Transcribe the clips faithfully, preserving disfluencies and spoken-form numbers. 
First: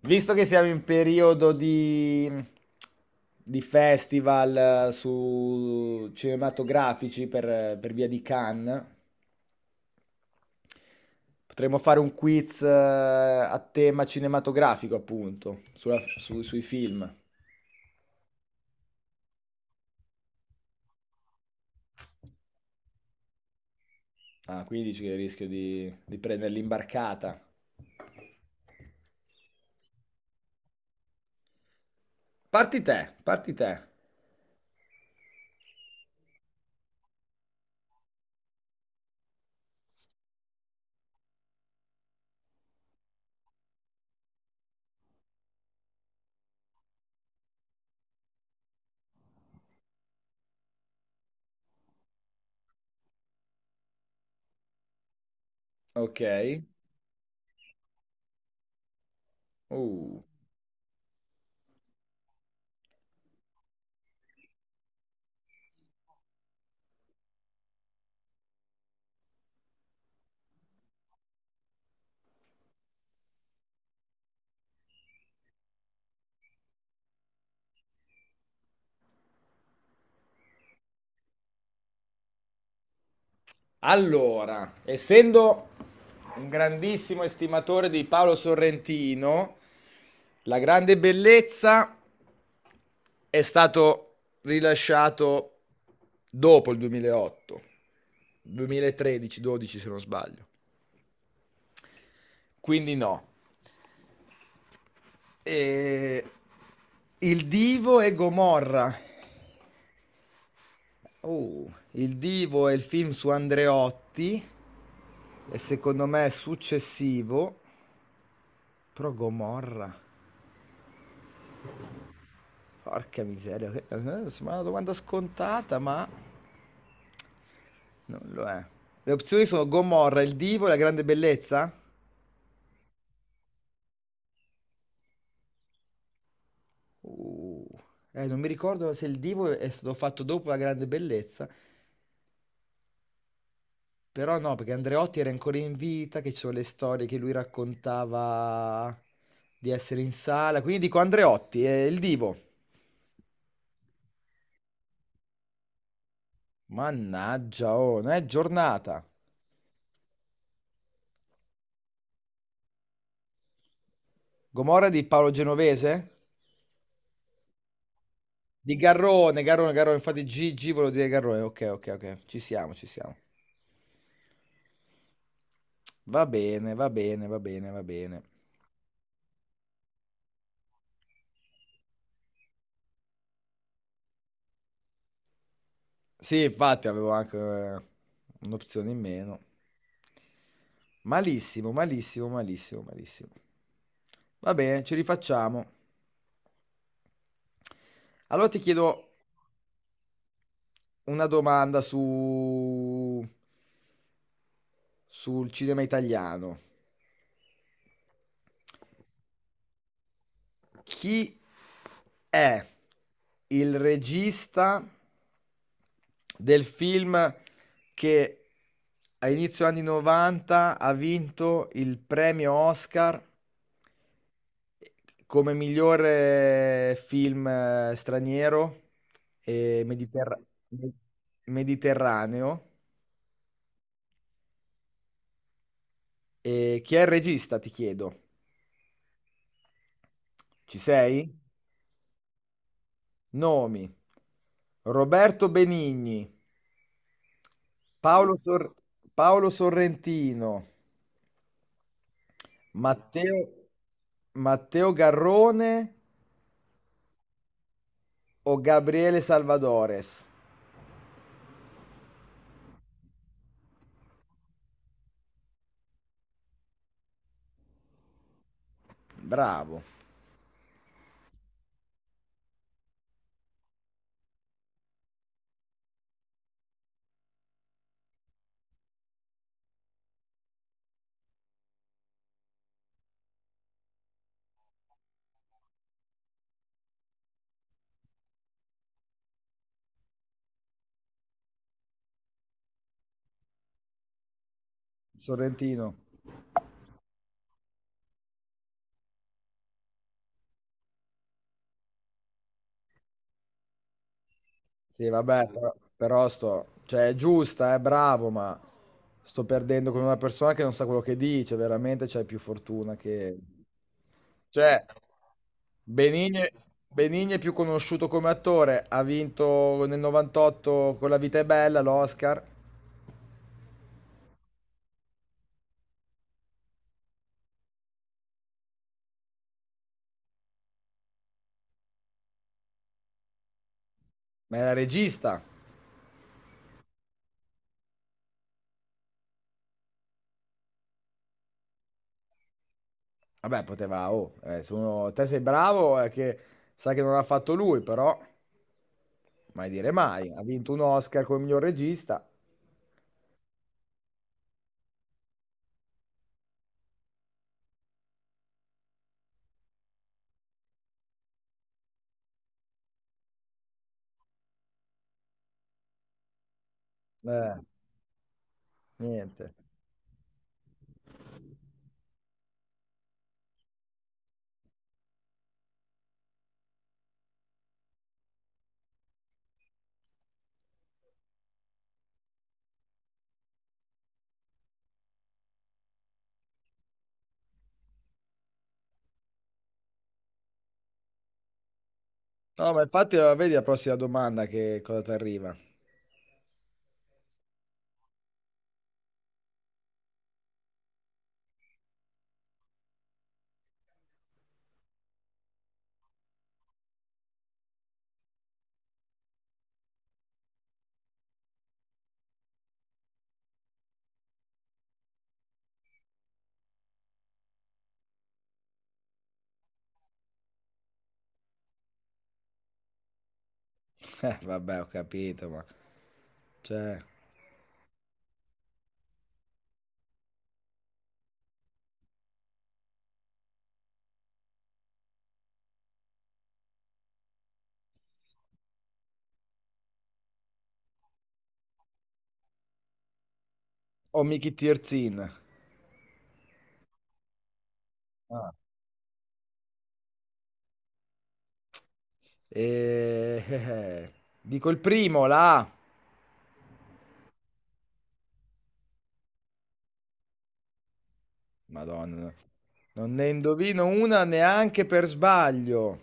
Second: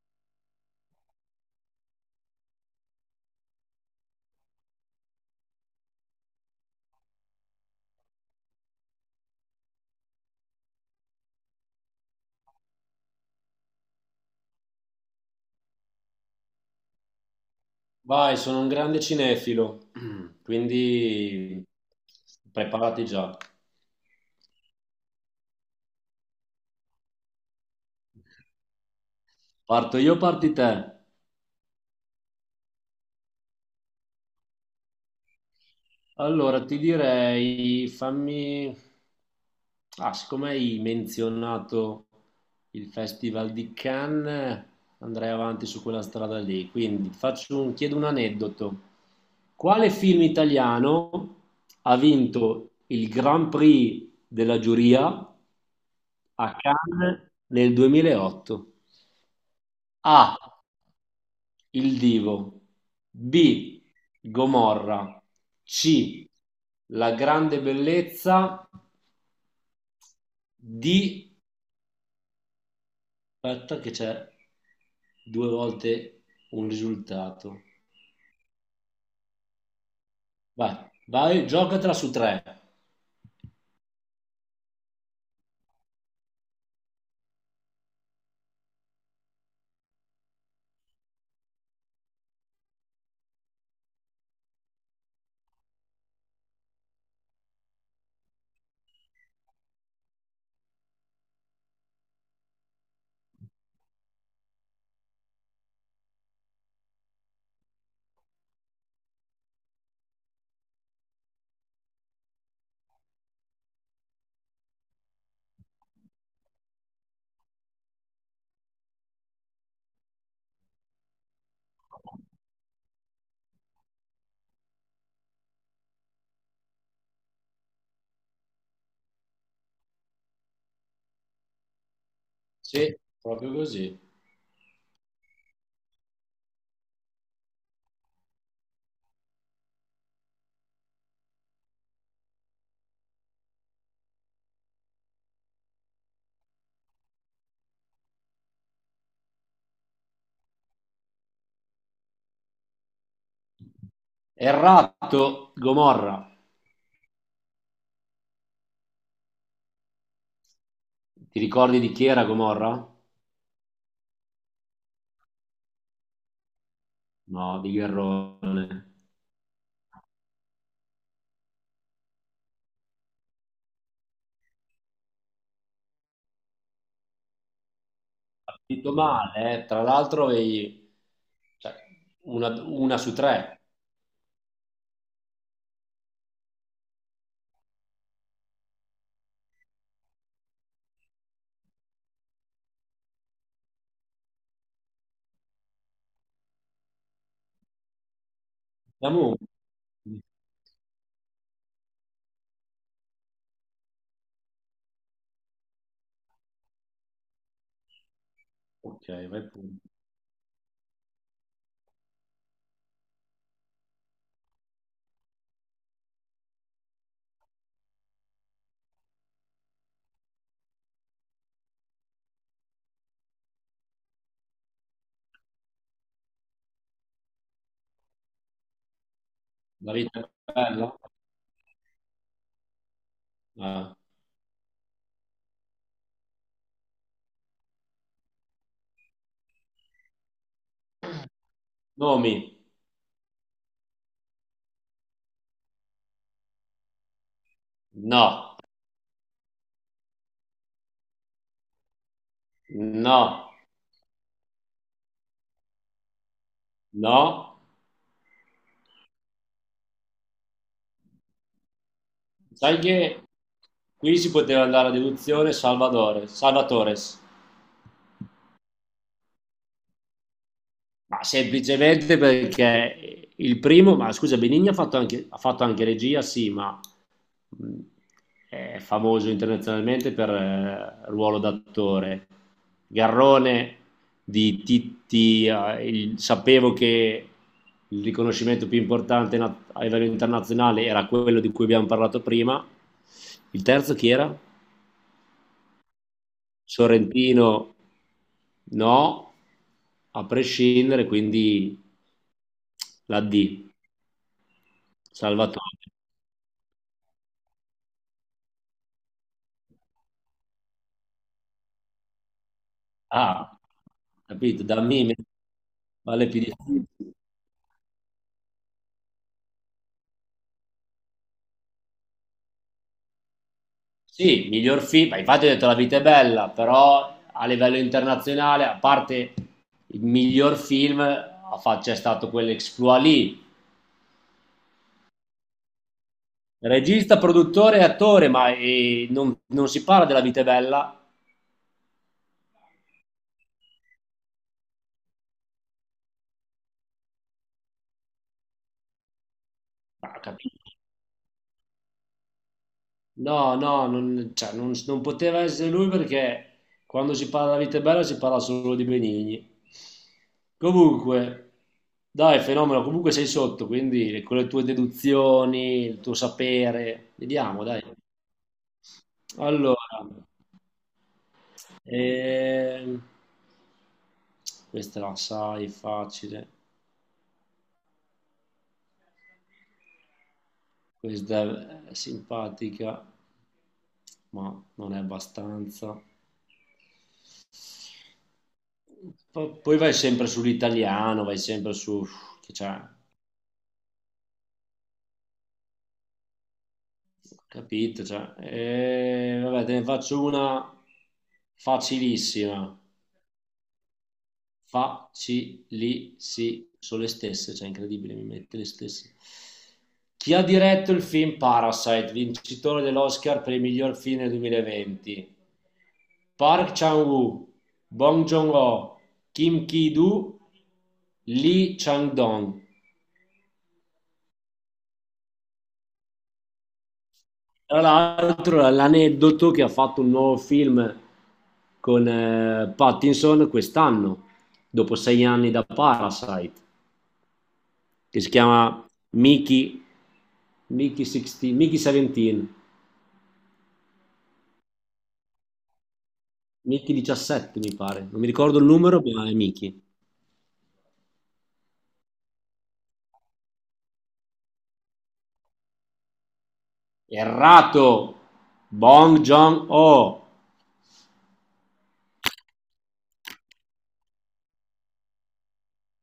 Visto che siamo in periodo di, di festival eh, su cinematografici per, eh, per via di Cannes, potremmo fare un quiz eh, a tema cinematografico, appunto, sulla- su- sui film. Vai, sono un grande cinefilo, quindi preparati già. Ah, quindi dici che rischio di, di prendere l'imbarcata. Parto io, parti te. Parti te, parti te. Allora, ti direi, fammi... Ah, siccome hai menzionato il Festival di Cannes, andrei avanti su quella strada lì. Quindi ti faccio un... chiedo un aneddoto. Quale film italiano ha vinto il Grand Prix della giuria a Ok. Cannes nel duemilaotto? Uh. A. Il Divo. B. Gomorra. C. La grande bellezza. D. Aspetta, che c'è due volte un risultato. Vai, vai, giocatela su tre. Allora, essendo un grandissimo estimatore di Paolo Sorrentino, La grande bellezza è stato rilasciato dopo il duemilaotto, duemilatredici-dodici se non sbaglio. Quindi no. E... Il Divo e Gomorra. Oh, il Divo è il film su Andreotti e secondo me è successivo, però Gomorra. Porca miseria, che- eh, eh, sembra una domanda scontata, ma non lo è. Le opzioni sono Gomorra, il divo e la grande bellezza? Sì, proprio così. Uh, eh, Non mi ricordo se il divo è stato fatto dopo la grande bellezza, però no, perché Andreotti era ancora in vita, che ci sono le storie che lui raccontava di essere in sala, quindi dico Andreotti, è il divo. Errato, Gomorra. Mannaggia, oh, non è giornata. Ti ricordi di chi era Gomorra? Gomorra di Paolo Genovese? No, di Di Gherrone. Garrone, Garrone, Garrone, infatti Gigi volevo dire Garrone, ok, ok, ok, ci siamo, ci siamo. Va bene, va bene, va bene, va bene. Partito male, eh. Tra l'altro avevi, cioè, una, una su tre. Sì, infatti avevo anche eh, un'opzione in meno. Malissimo, malissimo, malissimo, malissimo. Va bene, ci rifacciamo. Allora ti chiedo Siamo... una domanda su... sul cinema italiano. Ok, vai pure. Chi è il regista del film che a inizio anni novanta ha vinto il premio Oscar come migliore film eh, straniero e La vita mediterra- è me- bella? mediterraneo? Ah. E chi è il regista, ti chiedo? Ci sei? Nomi? Nomi. Roberto Benigni, Paolo, No, Sor- Paolo Sorrentino, Matteo, no, Matteo Garrone no. o Gabriele Salvadores? Sai che qui si poteva andare a deduzione, Salvatore, Salvatores, Bravo. ma semplicemente perché il primo, ma scusa, Benigni ha fatto anche, ha fatto anche regia, sì, ma mh, è famoso internazionalmente per eh, ruolo d'attore. Garrone di Titti, eh, il- sapevo che il riconoscimento più importante na- a livello internazionale era quello di cui abbiamo parlato prima. Il terzo chi era? Sorrentino. Sorrentino, no, a prescindere, quindi la D, Sì, vabbè, Salvatore. però, però sto... cioè, è giusta, è bravo, ma sto perdendo con una persona che non sa quello che dice. Veramente c'hai più fortuna che... Ah, capito, da cioè, me vale Benigni, più di... Benigni è più conosciuto come attore. Ha vinto nel novantotto con La vita è bella l'Oscar, Sì, miglior film, ma infatti ho detto La vita è bella, però a livello internazionale, a parte il miglior film, ha fa- c'è stato quell'exploit lì. ma era regista. Regista, produttore e attore, ma eh, non, non si parla della vita è bella. Vabbè, poteva, oh, eh, se uno, te sei bravo, è che sa che non l'ha fatto lui, però mai dire Ma, mai. Ha capito? vinto un Oscar come miglior regista. No, no, non, cioè, non- non poteva essere lui perché quando si parla di vita è bella si parla solo di Benigni. Comunque, dai, fenomeno, comunque sei sotto, quindi con le tue deduzioni, il tuo sapere, Eh, vediamo, dai. niente. Allora, ehm, questa la sai, facile, questa è simpatica, ma non è abbastanza. Po- poi vai sempre sull'italiano, vai sempre su... che No, c'è, ma infatti, eh, vedi la prossima domanda che cosa ti arriva. capito? Cioè, eh, vabbè, te ne faccio una facilissima, facilissima, sono le stesse, cioè incredibile, mi mette le stesse. Chi ha diretto il film Parasite, vincitore dell'Oscar per il miglior film del duemilaventi? Park Chan-wook, Bong Joon-ho, Kim Ki-doo, Lee Chang-dong. Eh, vabbè, ho capito, ma... cioè. Tra l'altro, l'aneddoto che ha fatto un nuovo film con eh, Pattinson quest'anno, dopo sei anni da Parasite, che si chiama Mickey, Mickey, sedici, Mickey diciassette, Oh, Mickey Tirzin. Mickey diciassette mi pare, non mi Ah. ricordo il numero, ma è Mickey. Eh, eh, eh, Dico il primo, la A. Errato! Bong Joon-ho! Madonna. No. Non ne indovino una neanche per sbaglio.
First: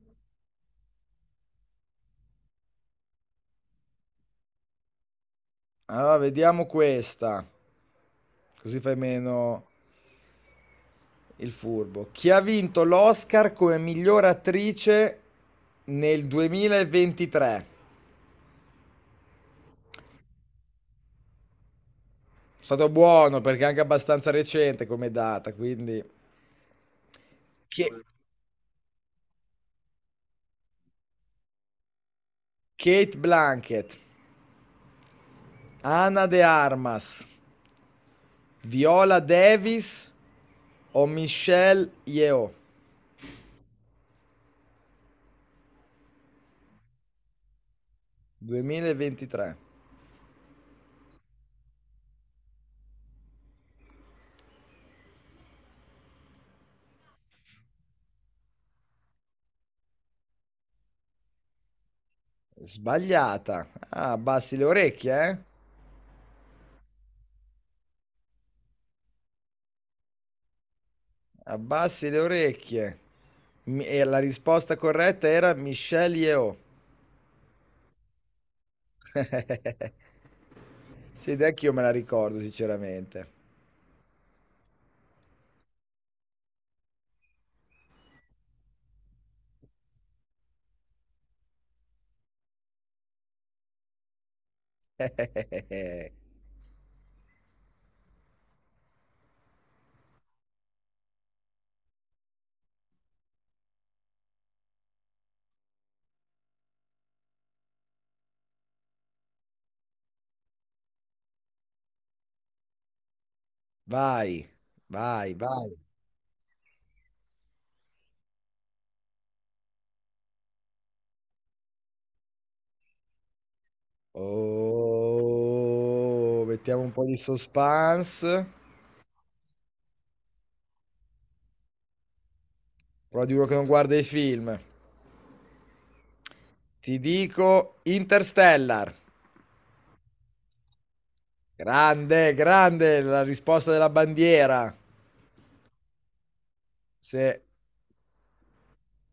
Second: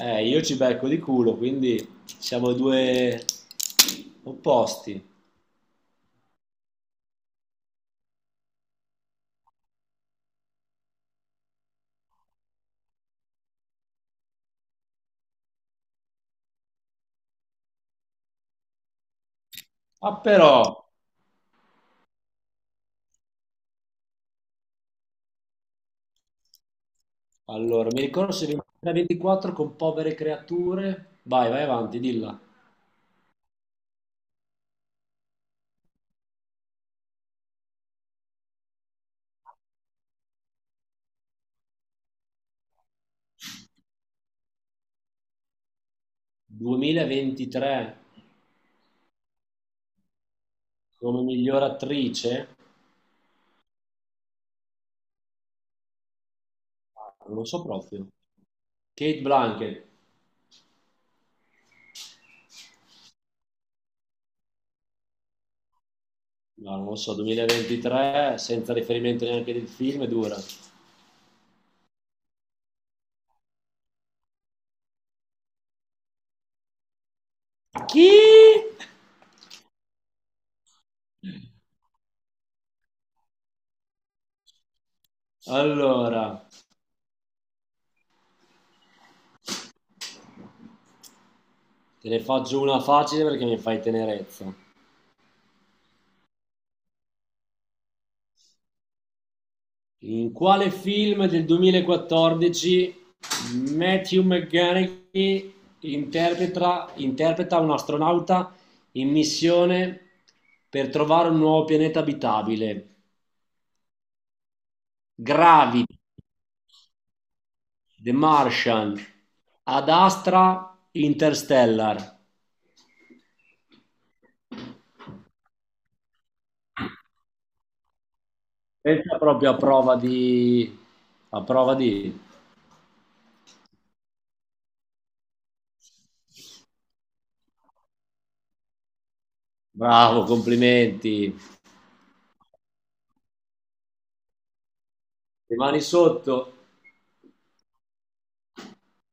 Eh, io ci becco di culo, quindi siamo due opposti. Allora, vediamo questa. Così fai meno il furbo. Chi ha vinto l'Oscar come miglior attrice nel duemilaventitré? Ma però... È stato buono perché è anche abbastanza recente come data, quindi Allora, mi Che- ricordo se ventitré ventiquattro con povere creature. Vai, vai avanti, dilla. Kate Blanket, Ana de Armas, Viola Davis o Michelle Yeoh duemilaventitré duemilaventitré. come miglior attrice? Ah, non lo so proprio. Kate Blanchett. Sbagliata. Ah, abbassi le orecchie, eh? No, non lo so, duemilaventitré senza riferimento neanche del film è dura. Abbassi le orecchie. Mi- E la risposta corretta era Michelle Yeoh. Chi? Sì, ed anch'io me la ricordo sinceramente. Allora, te ne faccio una facile perché mi fai tenerezza. In quale film del duemilaquattordici Matthew McConaughey interpreta, interpreta un astronauta in missione per trovare un nuovo pianeta abitabile? Vai, vai, vai. Gravity, The Martian, Ad Astra, Interstellar. Oh, mettiamo un po' di suspense. Questa è proprio a prova di... a prova di... Però di uno che non guarda i film. Ti dico Interstellar. Bravo, complimenti. Grande, grande la risposta della bandiera. Le mani sotto. Sì.